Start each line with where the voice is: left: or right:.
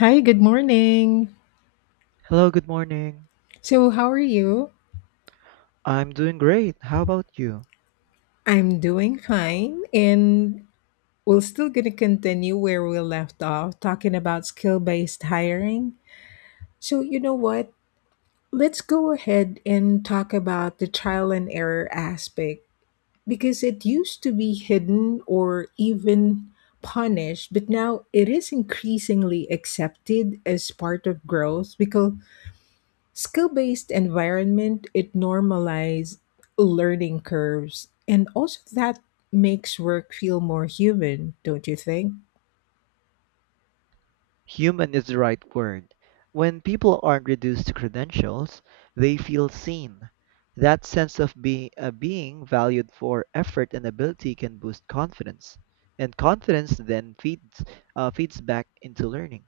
left: Hi, good morning.
right: Hello, good morning.
left: So, how are you?
right: I'm doing great. How about you?
left: I'm doing fine, and we're still going to continue where we left off talking about skill based hiring. So, you know what? Let's go ahead and talk about the trial and error aspect because it used to be hidden or even punished, but now it is increasingly accepted as part of growth because skill-based environment it normalizes learning curves and also that makes work feel more human, don't you think?
right: Human is the right word. When people aren't reduced to credentials, they feel seen. That sense of being valued for effort and ability can boost confidence, and confidence then feeds feeds back into learning.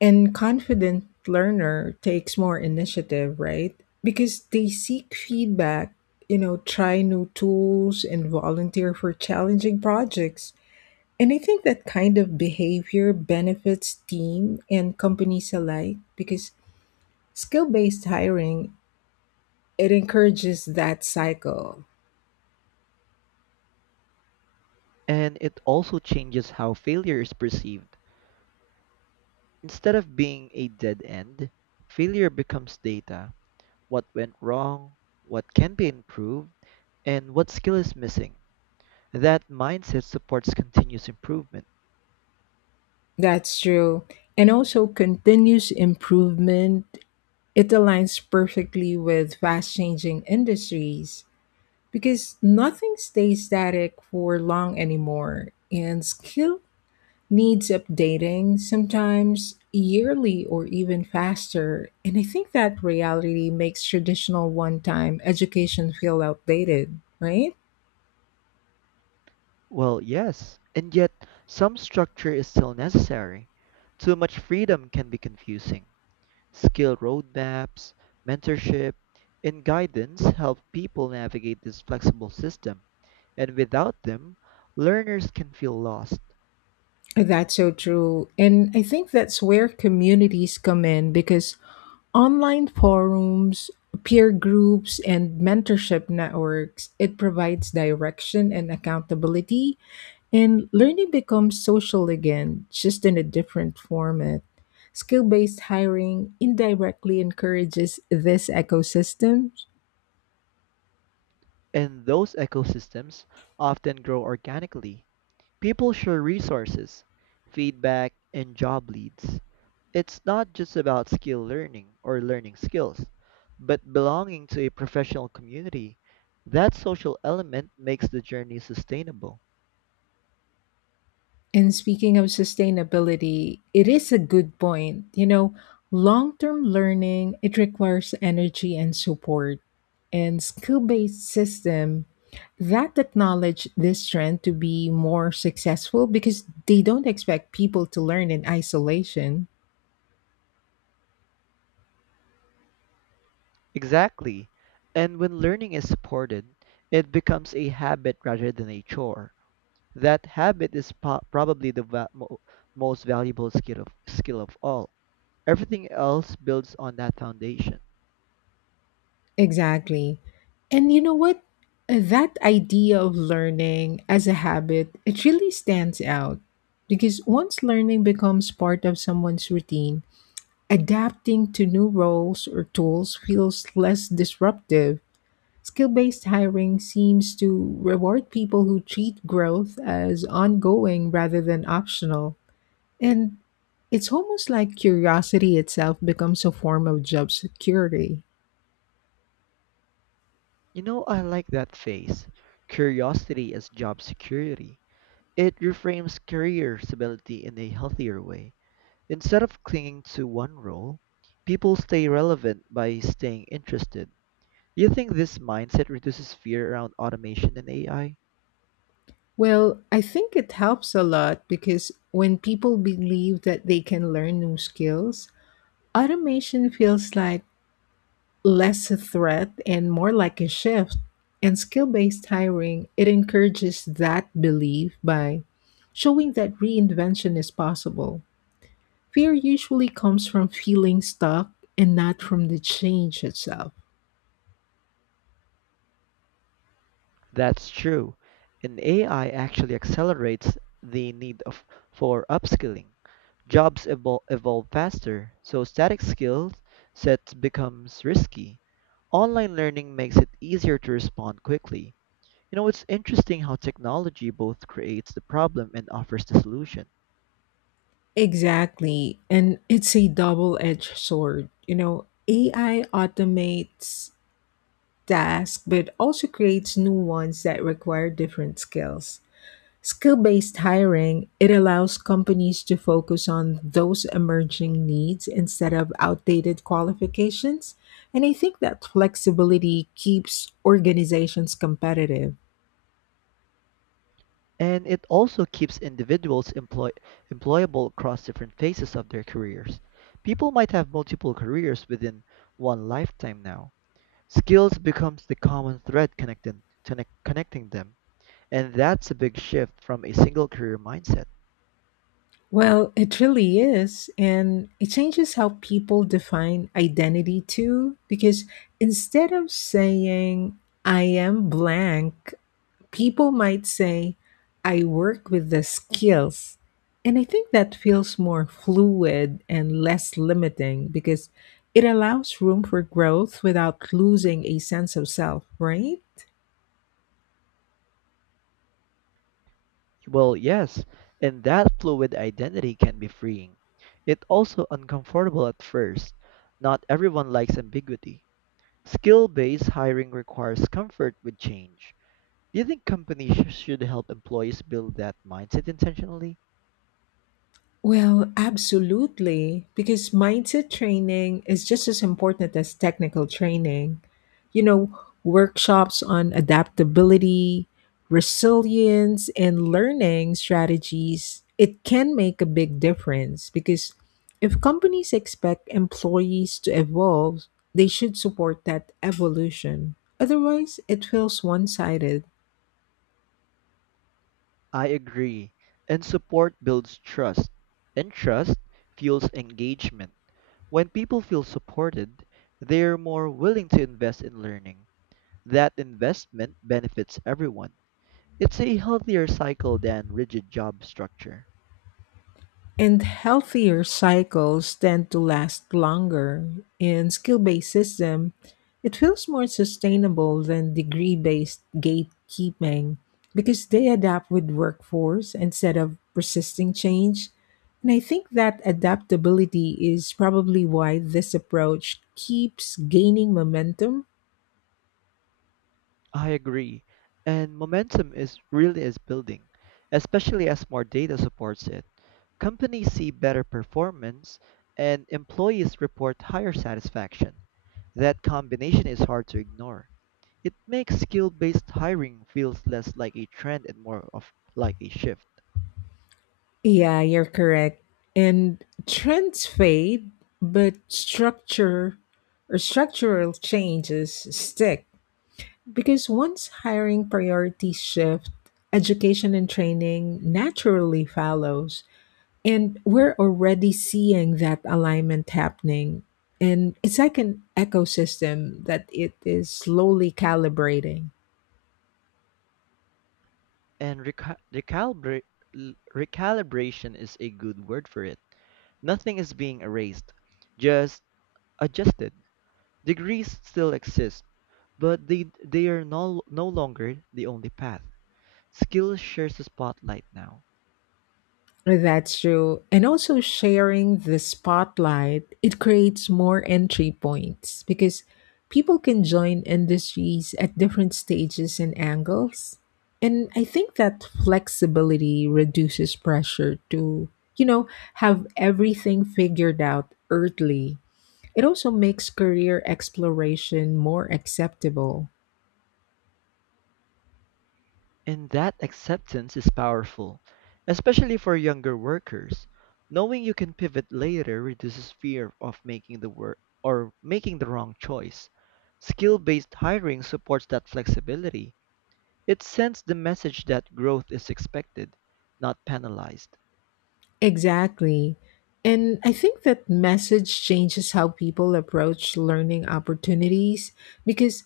left: And confident learner takes more initiative, right? Because they seek feedback, try new tools and volunteer for challenging projects. And I think that kind of behavior benefits team and companies alike because skill based hiring, it encourages that cycle.
right: And it also changes how failure is perceived. Instead of being a dead end, failure becomes data. What went wrong, what can be improved, and what skill is missing. That mindset supports continuous improvement.
left: That's true. And also continuous improvement. It aligns perfectly with fast changing industries because nothing stays static for long anymore. And skill needs updating sometimes yearly or even faster. And I think that reality makes traditional one time education feel outdated, right?
right: Well, yes, and yet some structure is still necessary. Too much freedom can be confusing. Skill roadmaps, mentorship, and guidance help people navigate this flexible system, and without them, learners can feel lost.
left: That's so true. And I think that's where communities come in because online forums, peer groups, and mentorship networks, it provides direction and accountability. And learning becomes social again, just in a different format. Skill based hiring indirectly encourages this ecosystem.
right: And those ecosystems often grow organically. People share resources, feedback, and job leads. It's not just about skill learning or learning skills, but belonging to a professional community. That social element makes the journey sustainable.
left: And speaking of sustainability, it is a good point. You know, long-term learning, it requires energy and support. And skill-based system that acknowledge this trend to be more successful because they don't expect people to learn in isolation.
right: Exactly. And when learning is supported, it becomes a habit rather than a chore. That habit is probably the most valuable skill of all. Everything else builds on that foundation.
left: Exactly. And you know what? That idea of learning as a habit, it really stands out because once learning becomes part of someone's routine, adapting to new roles or tools feels less disruptive. Skill based hiring seems to reward people who treat growth as ongoing rather than optional. And it's almost like curiosity itself becomes a form of job security.
right: You know, I like that phase. Curiosity as job security. It reframes career stability in a healthier way. Instead of clinging to one role, people stay relevant by staying interested. Do you think this mindset reduces fear around automation and AI?
left: Well, I think it helps a lot because when people believe that they can learn new skills, automation feels like less a threat and more like a shift. And skill based hiring, it encourages that belief by showing that reinvention is possible. Fear usually comes from feeling stuck and not from the change itself.
right: That's true. And AI actually accelerates the for upskilling. Evolve faster, so static skill sets becomes risky. Online learning makes it easier to respond quickly. You know, it's interesting how technology both creates the problem and offers the solution.
left: Exactly. And it's a double edged sword. You know, AI automates tasks, but also creates new ones that require different skills. Skill based hiring, it allows companies to focus on those emerging needs instead of outdated qualifications. And I think that flexibility keeps organizations competitive.
right: And it also keeps individuals employable across different phases of their careers. People might have multiple careers within one lifetime now. Skills becomes the common thread connecting them, and that's a big shift from a single career mindset.
left: Well, it really is. And it changes how people define identity too, because instead of saying, I am blank, people might say, I work with the skills. And I think that feels more fluid and less limiting because it allows room for growth without losing a sense of self, right?
right: Well, yes, and that fluid identity can be freeing. It also uncomfortable at first. Not everyone likes ambiguity. Skill-based hiring requires comfort with change. Do you think companies should help employees build that mindset intentionally?
left: Well, absolutely, because mindset training is just as important as technical training. You know, workshops on adaptability, resilience, and learning strategies, it can make a big difference because if companies expect employees to evolve, they should support that evolution. Otherwise, it feels one sided.
right: I agree. And support builds trust, and trust fuels engagement. When people feel supported, they're more willing to invest in learning. That investment benefits everyone. It's a healthier cycle than rigid job structure.
left: And healthier cycles tend to last longer. In skill based system, it feels more sustainable than degree based gatekeeping because they adapt with workforce instead of persisting change. And I think that adaptability is probably why this approach keeps gaining momentum.
right: I agree. And momentum is really is building, especially as more data supports it. Companies see better performance and employees report higher satisfaction. That combination is hard to ignore. It makes skill-based hiring feels less like a trend and more of like a shift.
left: Yeah, you're correct. And trends fade, but structure or structural changes stick. Because once hiring priorities shift, education and training naturally follows. And we're already seeing that alignment happening. And it's like an ecosystem that it is slowly calibrating.
right: And recalibration is a good word for it. Nothing is being erased, just adjusted. Degrees still exist, but they are no longer the only path. Skill shares the spotlight now.
left: That's true. And also sharing the spotlight, it creates more entry points because people can join industries at different stages and angles. And I think that flexibility reduces pressure to, you know, have everything figured out early. It also makes career exploration more acceptable.
right: And that acceptance is powerful, especially for younger workers. Knowing you can pivot later reduces fear of making the wrong choice. Skill-based hiring supports that flexibility. It sends the message that growth is expected, not penalized.
left: Exactly. And I think that message changes how people approach learning opportunities because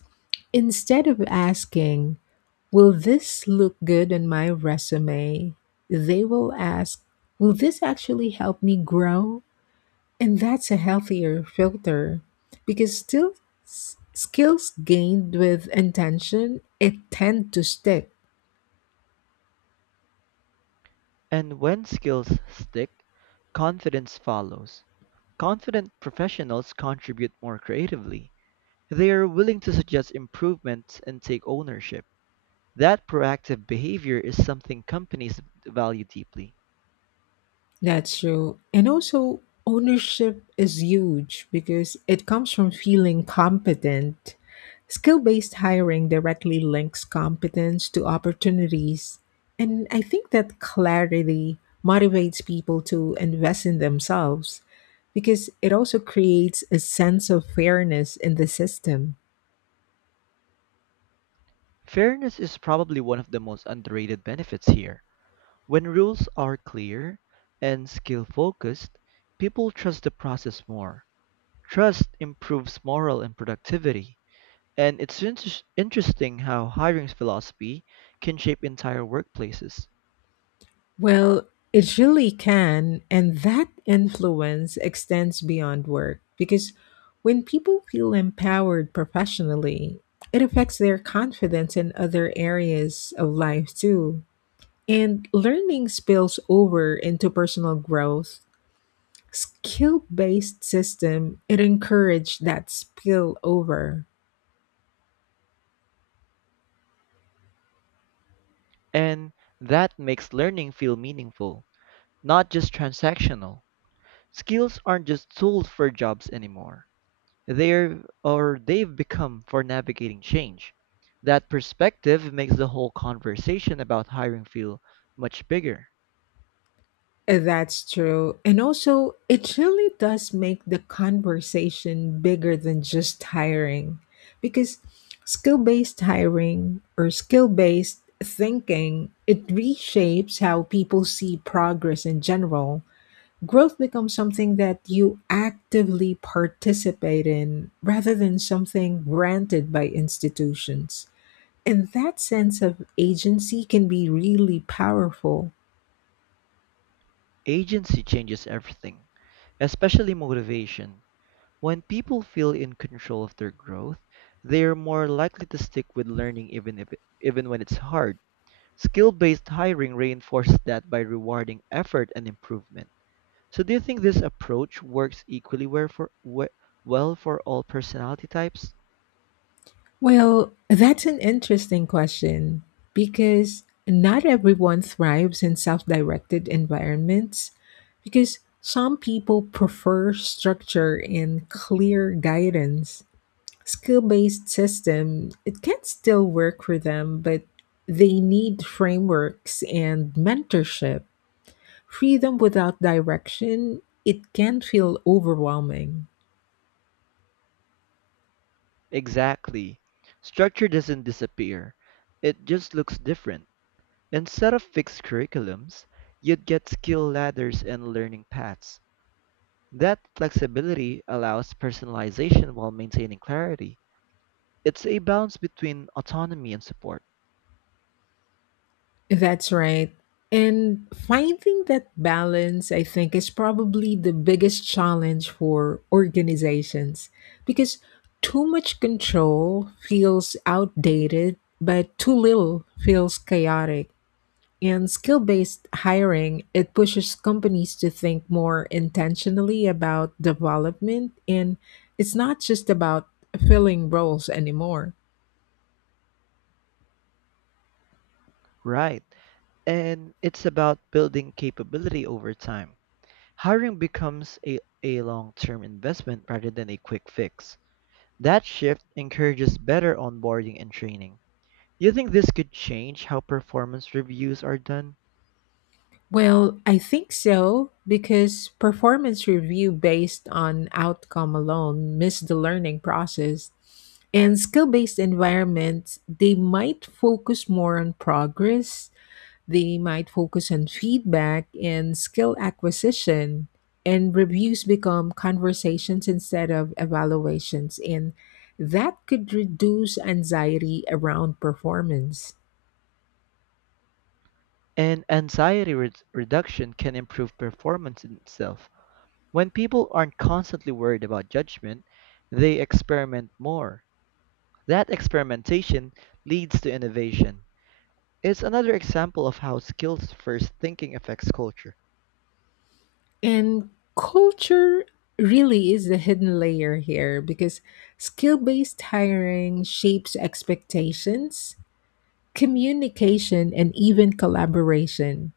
left: instead of asking, will this look good on my resume? They will ask, will this actually help me grow? And that's a healthier filter because skills gained with intention it tend to stick.
right: And when skills stick, confidence follows. Confident professionals contribute more creatively. They are willing to suggest improvements and take ownership. That proactive behavior is something companies value deeply.
left: That's true. And also, ownership is huge because it comes from feeling competent. Skill based hiring directly links competence to opportunities. And I think that clarity motivates people to invest in themselves because it also creates a sense of fairness in the system.
right: Fairness is probably one of the most underrated benefits here. When rules are clear and skill focused, people trust the process more. Trust improves morale and productivity. And it's interesting how hiring philosophy can shape entire workplaces.
left: Well, it really can. And that influence extends beyond work because when people feel empowered professionally, it affects their confidence in other areas of life too. And learning spills over into personal growth. Skill based system, it encouraged that spill over.
right: And that makes learning feel meaningful, not just transactional. Skills aren't just tools for jobs anymore. They've become for navigating change. That perspective makes the whole conversation about hiring feel much bigger.
left: That's true. And also, it really does make the conversation bigger than just hiring because skill based hiring or skill based thinking, it reshapes how people see progress in general. Growth becomes something that you actively participate in rather than something granted by institutions. And that sense of agency can be really powerful.
right: Agency changes everything, especially motivation. When people feel in control of their growth, they are more likely to stick with learning even if even when it's hard. Skill-based hiring reinforces that by rewarding effort and improvement. So do you think this approach works equally well for well for all personality types?
left: Well, that's an interesting question because not everyone thrives in self directed environments because some people prefer structure and clear guidance. Skill based system, it can still work for them, but they need frameworks and mentorship. Freedom without direction, it can feel overwhelming.
right: Exactly. Structure doesn't disappear, it just looks different. Instead of fixed curriculums, you'd get skill ladders and learning paths. That flexibility allows personalization while maintaining clarity. It's a balance between autonomy and support.
left: That's right. And finding that balance, I think, is probably the biggest challenge for organizations because too much control feels outdated, but too little feels chaotic. And skill based hiring, it pushes companies to think more intentionally about development. And it's not just about filling roles anymore.
right: Right. And it's about building capability over time. Hiring becomes a long term investment rather than a quick fix. That shift encourages better onboarding and training. You think this could change how performance reviews are done?
left: Well, I think so because performance review based on outcome alone miss the learning process. In skill-based environments, they might focus on feedback and skill acquisition, and reviews become conversations instead of evaluations and that could reduce anxiety around performance.
right: And reduction can improve performance in itself. When people aren't constantly worried about judgment, they experiment more. That experimentation leads to innovation. It's another example of how skills first thinking affects culture.
left: And culture really is the hidden layer here because skill based hiring shapes expectations, communication, and even collaboration.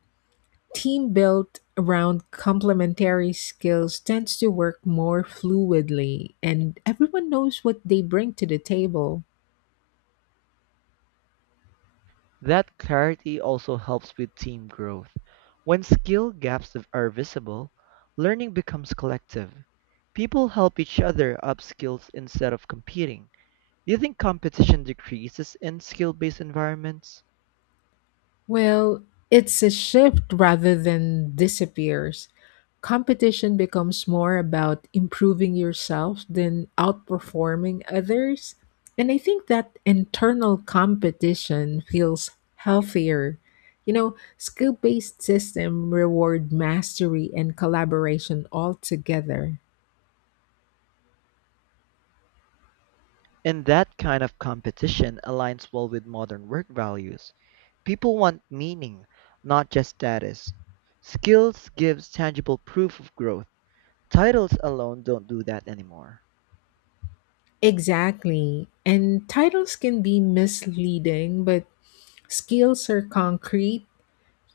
left: Team built around complementary skills tends to work more fluidly, and everyone knows what they bring to the table.
right: That clarity also helps with team growth. When skill are visible, learning becomes collective. People help each other up skills instead of competing. Do you think competition decreases in skill based environments?
left: Well, it's a shift rather than disappears. Competition becomes more about improving yourself than outperforming others. And I think that internal competition feels healthier. You know, skill-based system reward mastery and collaboration altogether.
right: And that kind of competition aligns well with modern work values. People want meaning, not just status. Skills gives tangible proof of growth. Titles alone don't do that anymore.
left: Exactly. And titles can be misleading, but skills are concrete.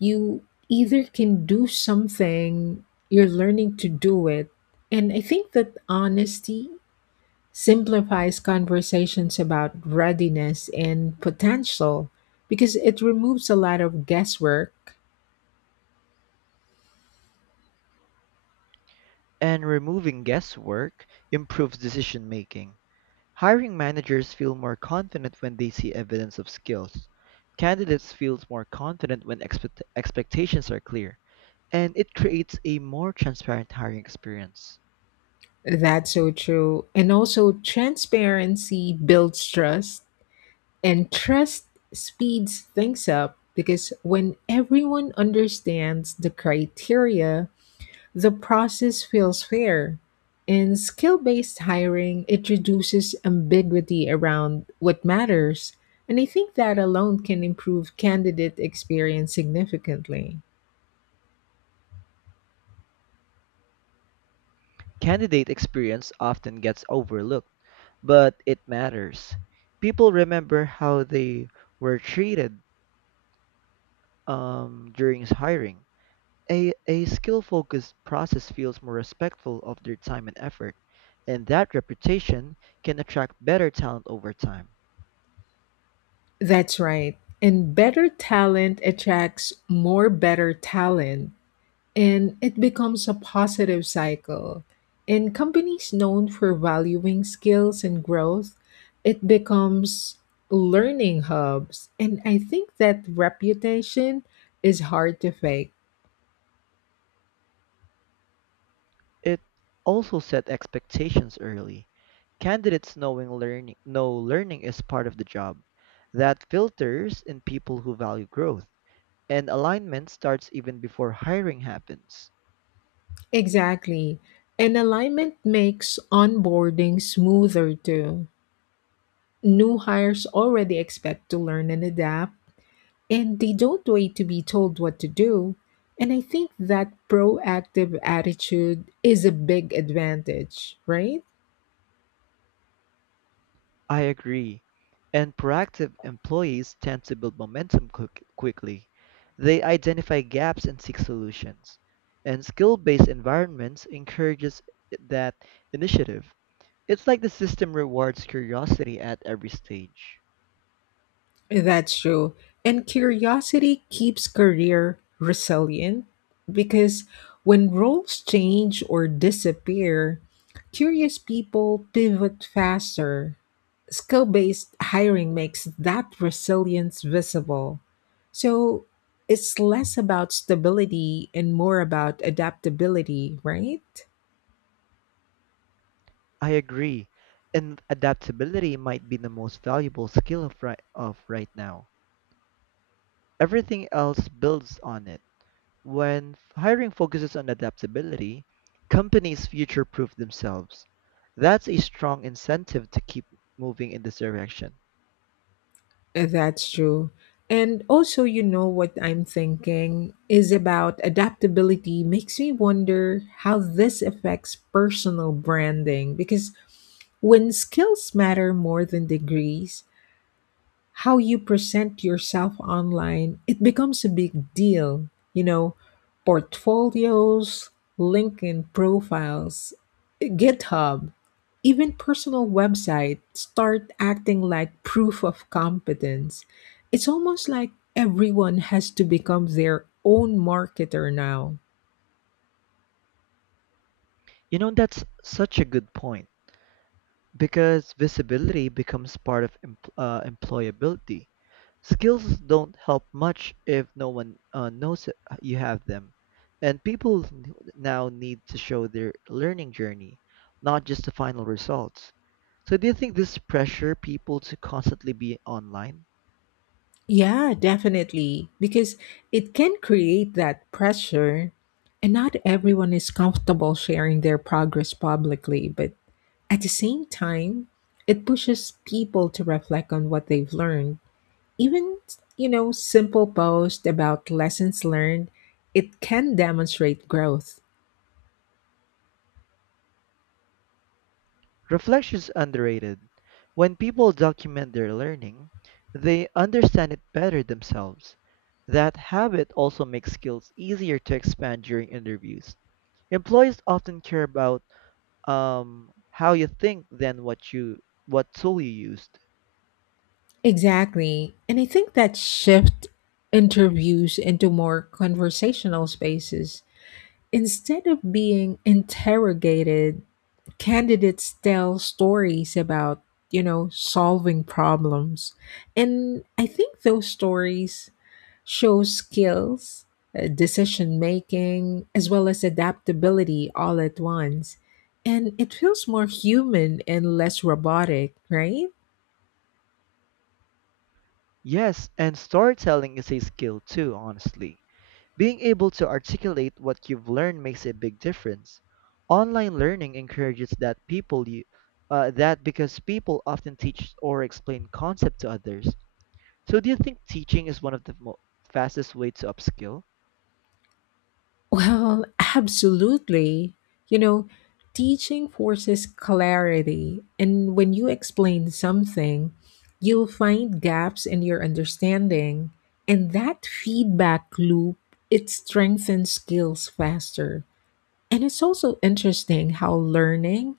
left: You either can do something you're learning to do it. And I think that honesty simplifies conversations about readiness and potential because it removes a lot of guesswork.
right: And removing guesswork improves decision-making. Hiring managers feel more confident when they see evidence of skills. Candidates feel more confident when expectations are clear, and it creates a more transparent hiring experience.
left: That's so true. And also transparency builds trust and trust speeds things up because when everyone understands the criteria the process feels fair. In skill based hiring, it reduces ambiguity around what matters, and I think that alone can improve candidate experience significantly.
right: Candidate experience often gets overlooked, but it matters. People remember how they were treated during hiring. A skill-focused process feels more respectful of their time and effort, and that reputation can attract better talent over time.
left: That's right. And better talent attracts more better talent, and it becomes a positive cycle. In companies known for valuing skills and growth, it becomes learning hubs. And I think that reputation is hard to fake.
right: It also set expectations early. Candidates knowing learning know learning is part of the job. That filters in people who value growth, and alignment starts even before hiring happens.
left: Exactly. And alignment makes onboarding smoother too. New hires already expect to learn and adapt and they don't wait to be told what to do. And I think that proactive attitude is a big advantage, right?
right: I agree. And proactive employees tend to build momentum quickly. They identify gaps and seek solutions. And skill-based environments encourages that initiative. It's like the system rewards curiosity at every stage.
left: That's true. And curiosity keeps career resilient because when roles change or disappear, curious people pivot faster. Skill based hiring makes that resilience visible. So it's less about stability and more about adaptability, right?
right: I agree. And adaptability might be the most valuable skill of right now. Everything else builds on it. When hiring focuses on adaptability, companies future-proof themselves. That's a strong incentive to keep moving in this direction.
left: That's true. And also, you know what I'm thinking is about adaptability makes me wonder how this affects personal branding because when skills matter more than degrees, how you present yourself online, it becomes a big deal. You know, portfolios, LinkedIn profiles, GitHub, even personal websites start acting like proof of competence. It's almost like everyone has to become their own marketer now.
right: You know, that's such a good point. Because visibility becomes part of employability. Skills don't help much if no one knows you have them. And people now need to show their learning journey, not just the final results. So, do you think this pressure people to constantly be online?
left: Yeah, definitely, because it can create that pressure. And not everyone is comfortable sharing their progress publicly, but at the same time, it pushes people to reflect on what they've learned. Even, simple posts about lessons learned, it can demonstrate growth.
right: Reflection is underrated. When people document their learning, they understand it better themselves. That habit also makes skills easier to expand during interviews. Employees often care about how you think than what tool you used.
left: Exactly. And I think that shift interviews into more conversational spaces. Instead of being interrogated, candidates tell stories about, solving problems. And I think those stories shows skills, decision making, as well as adaptability all at once. And it feels more human and less robotic, right?
right: Yes, and storytelling is a skill too, honestly. Being able to articulate what you've learned makes a big difference. Online learning encourages that people you that because people often teach or explain concept to others. So do you think teaching is one of the fastest way to upskill?
left: Well, absolutely. You know, teaching forces clarity. And when you explain something, you'll find gaps in your understanding. And that feedback loop, it strengthens skills faster. And it's also interesting how learning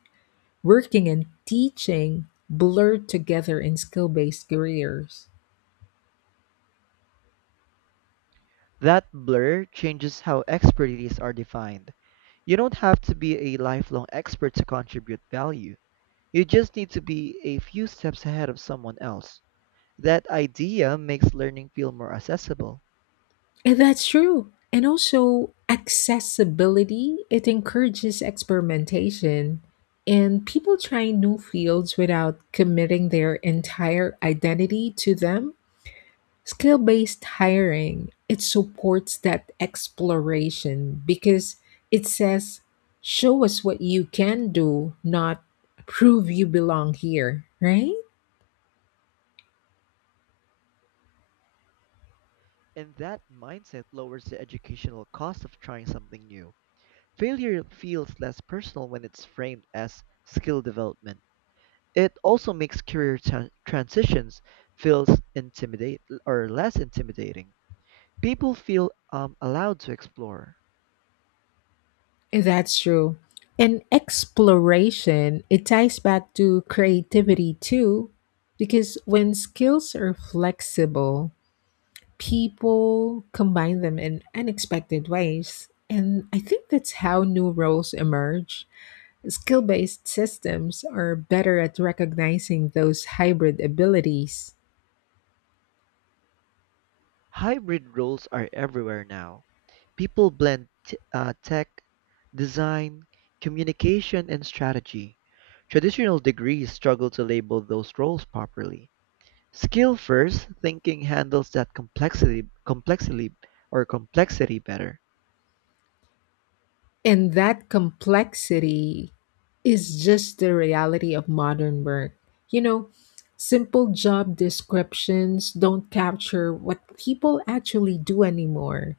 left: working and teaching blurred together in skill based careers.
right: That blur changes how expertise are defined. You don't have to be a lifelong expert to contribute value. You just need to be a few steps ahead of someone else. That idea makes learning feel more accessible.
left: And that's true. And also, accessibility, it encourages experimentation and people trying new fields without committing their entire identity to them. Skill based hiring, it supports that exploration because it says, show us what you can do, not prove you belong here, right?
right: And that mindset lowers the educational cost of trying something new. Failure feels less personal when it's framed as skill development. It also makes career transitions feels intimidate or less intimidating. People feel allowed to explore.
left: That's true. And exploration, it ties back to creativity too, because when skills are flexible, people combine them in unexpected ways. And I think that's how new roles emerge. Skill based systems are better at recognizing those hybrid abilities.
right: Hybrid roles are everywhere now. People blend tech, design, communication, and strategy. Traditional degrees struggle to label those roles properly. Skill first thinking handles that complexity better.
left: And that complexity is just the reality of modern work. You know, simple job descriptions don't capture what people actually do anymore.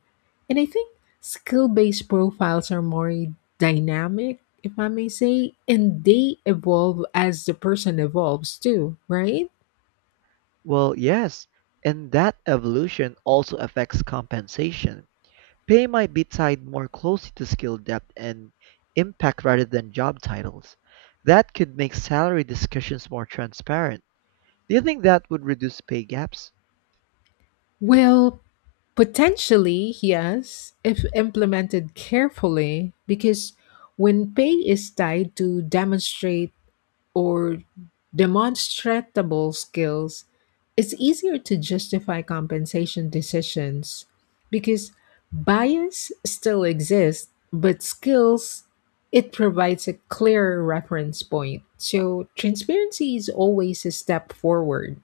left: And I think skill based profiles are more dynamic, if I may say, and they evolve as the person evolves too, right?
right: Well, yes, and that evolution also affects compensation. Pay might be tied more closely to skill depth and impact rather than job titles. That could make salary discussions more transparent. Do you think that would reduce pay gaps?
left: Well, potentially, yes, if implemented carefully, because when pay is tied to demonstrate or demonstrable skills, it's easier to justify compensation decisions because bias still exists, but skills, it provides a clearer reference point. So transparency is always a step forward.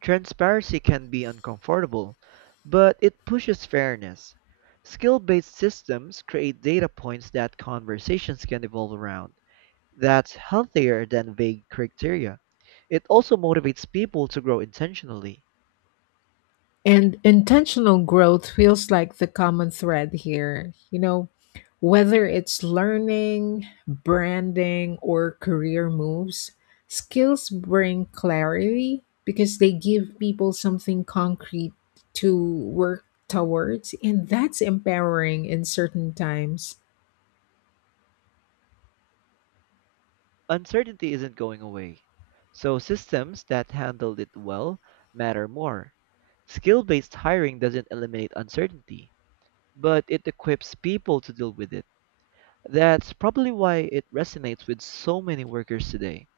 right: Transparency can be uncomfortable, but it pushes fairness. Skill based systems create data points that conversations can evolve around. That's healthier than vague criteria. It also motivates people to grow intentionally.
left: And intentional growth feels like the common thread here. You know, whether it's learning, branding, or career moves, skills bring clarity because they give people something concrete to work towards. And that's empowering in certain times.
right: Uncertainty isn't going away, so systems that handle it well matter more. Skill based hiring doesn't eliminate uncertainty, but it equips people to deal with it. That's probably why it resonates with so many workers today.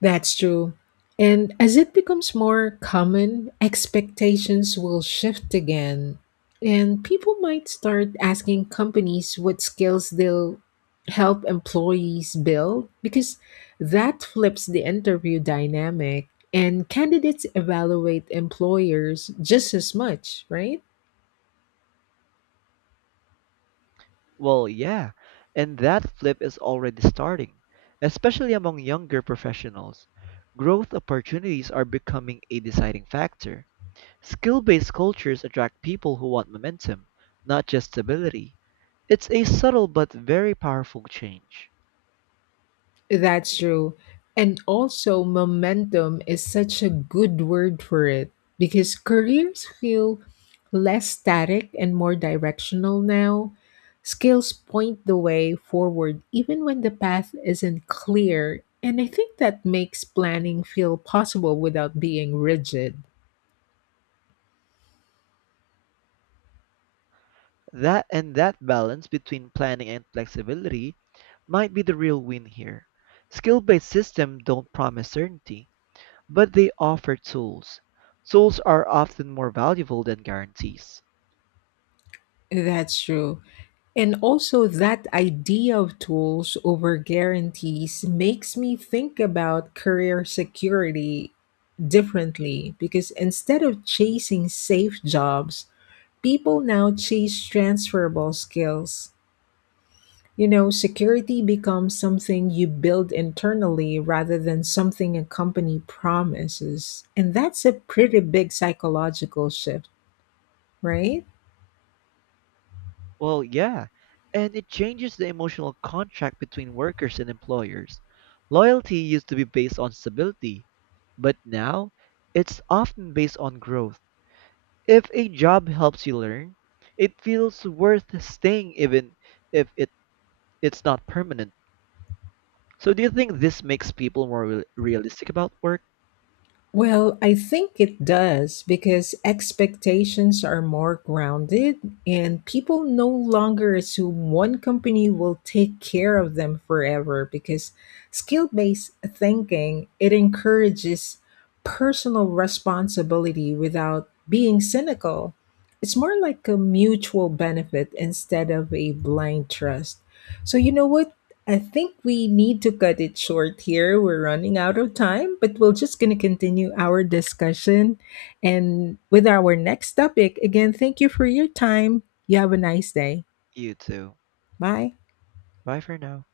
left: That's true. And as it becomes more common, expectations will shift again. And people might start asking companies what skills they'll help employees build because that flips the interview dynamic. And candidates evaluate employers just as much, right?
right: Well, yeah, and that flip is already starting, especially among younger professionals. Growth opportunities are becoming a deciding factor. Skill-based cultures attract people who want momentum, not just stability. It's a subtle but very powerful change.
left: That's true. And also, momentum is such a good word for it because careers feel less static and more directional now. Skills point the way forward, even when the path isn't clear. And I think that makes planning feel possible without being rigid.
right: That and that balance between planning and flexibility might be the real win here. Skill-based systems don't promise certainty, but they offer tools. Tools are often more valuable than guarantees.
left: That's true. And also, that idea of tools over guarantees makes me think about career security differently because instead of chasing safe jobs, people now chase transferable skills. You know, security becomes something you build internally rather than something a company promises. And that's a pretty big psychological shift, right?
right: Well, yeah, and it changes the emotional contract between workers and employers. Loyalty used to be based on stability, but now it's often based on growth. If a job helps you learn, it feels worth staying even if it, it's not permanent. So, do you think this makes people more realistic about work?
left: Well, I think it does because expectations are more grounded and people no longer assume one company will take care of them forever because skill-based thinking it encourages personal responsibility without being cynical. It's more like a mutual benefit instead of a blind trust. So you know what? I think we need to cut it short here. We're running out of time, but we're just going to continue our discussion and with our next topic. Again, thank you for your time. You have a nice day.
right: You too.
left: Bye.
right: Bye for now.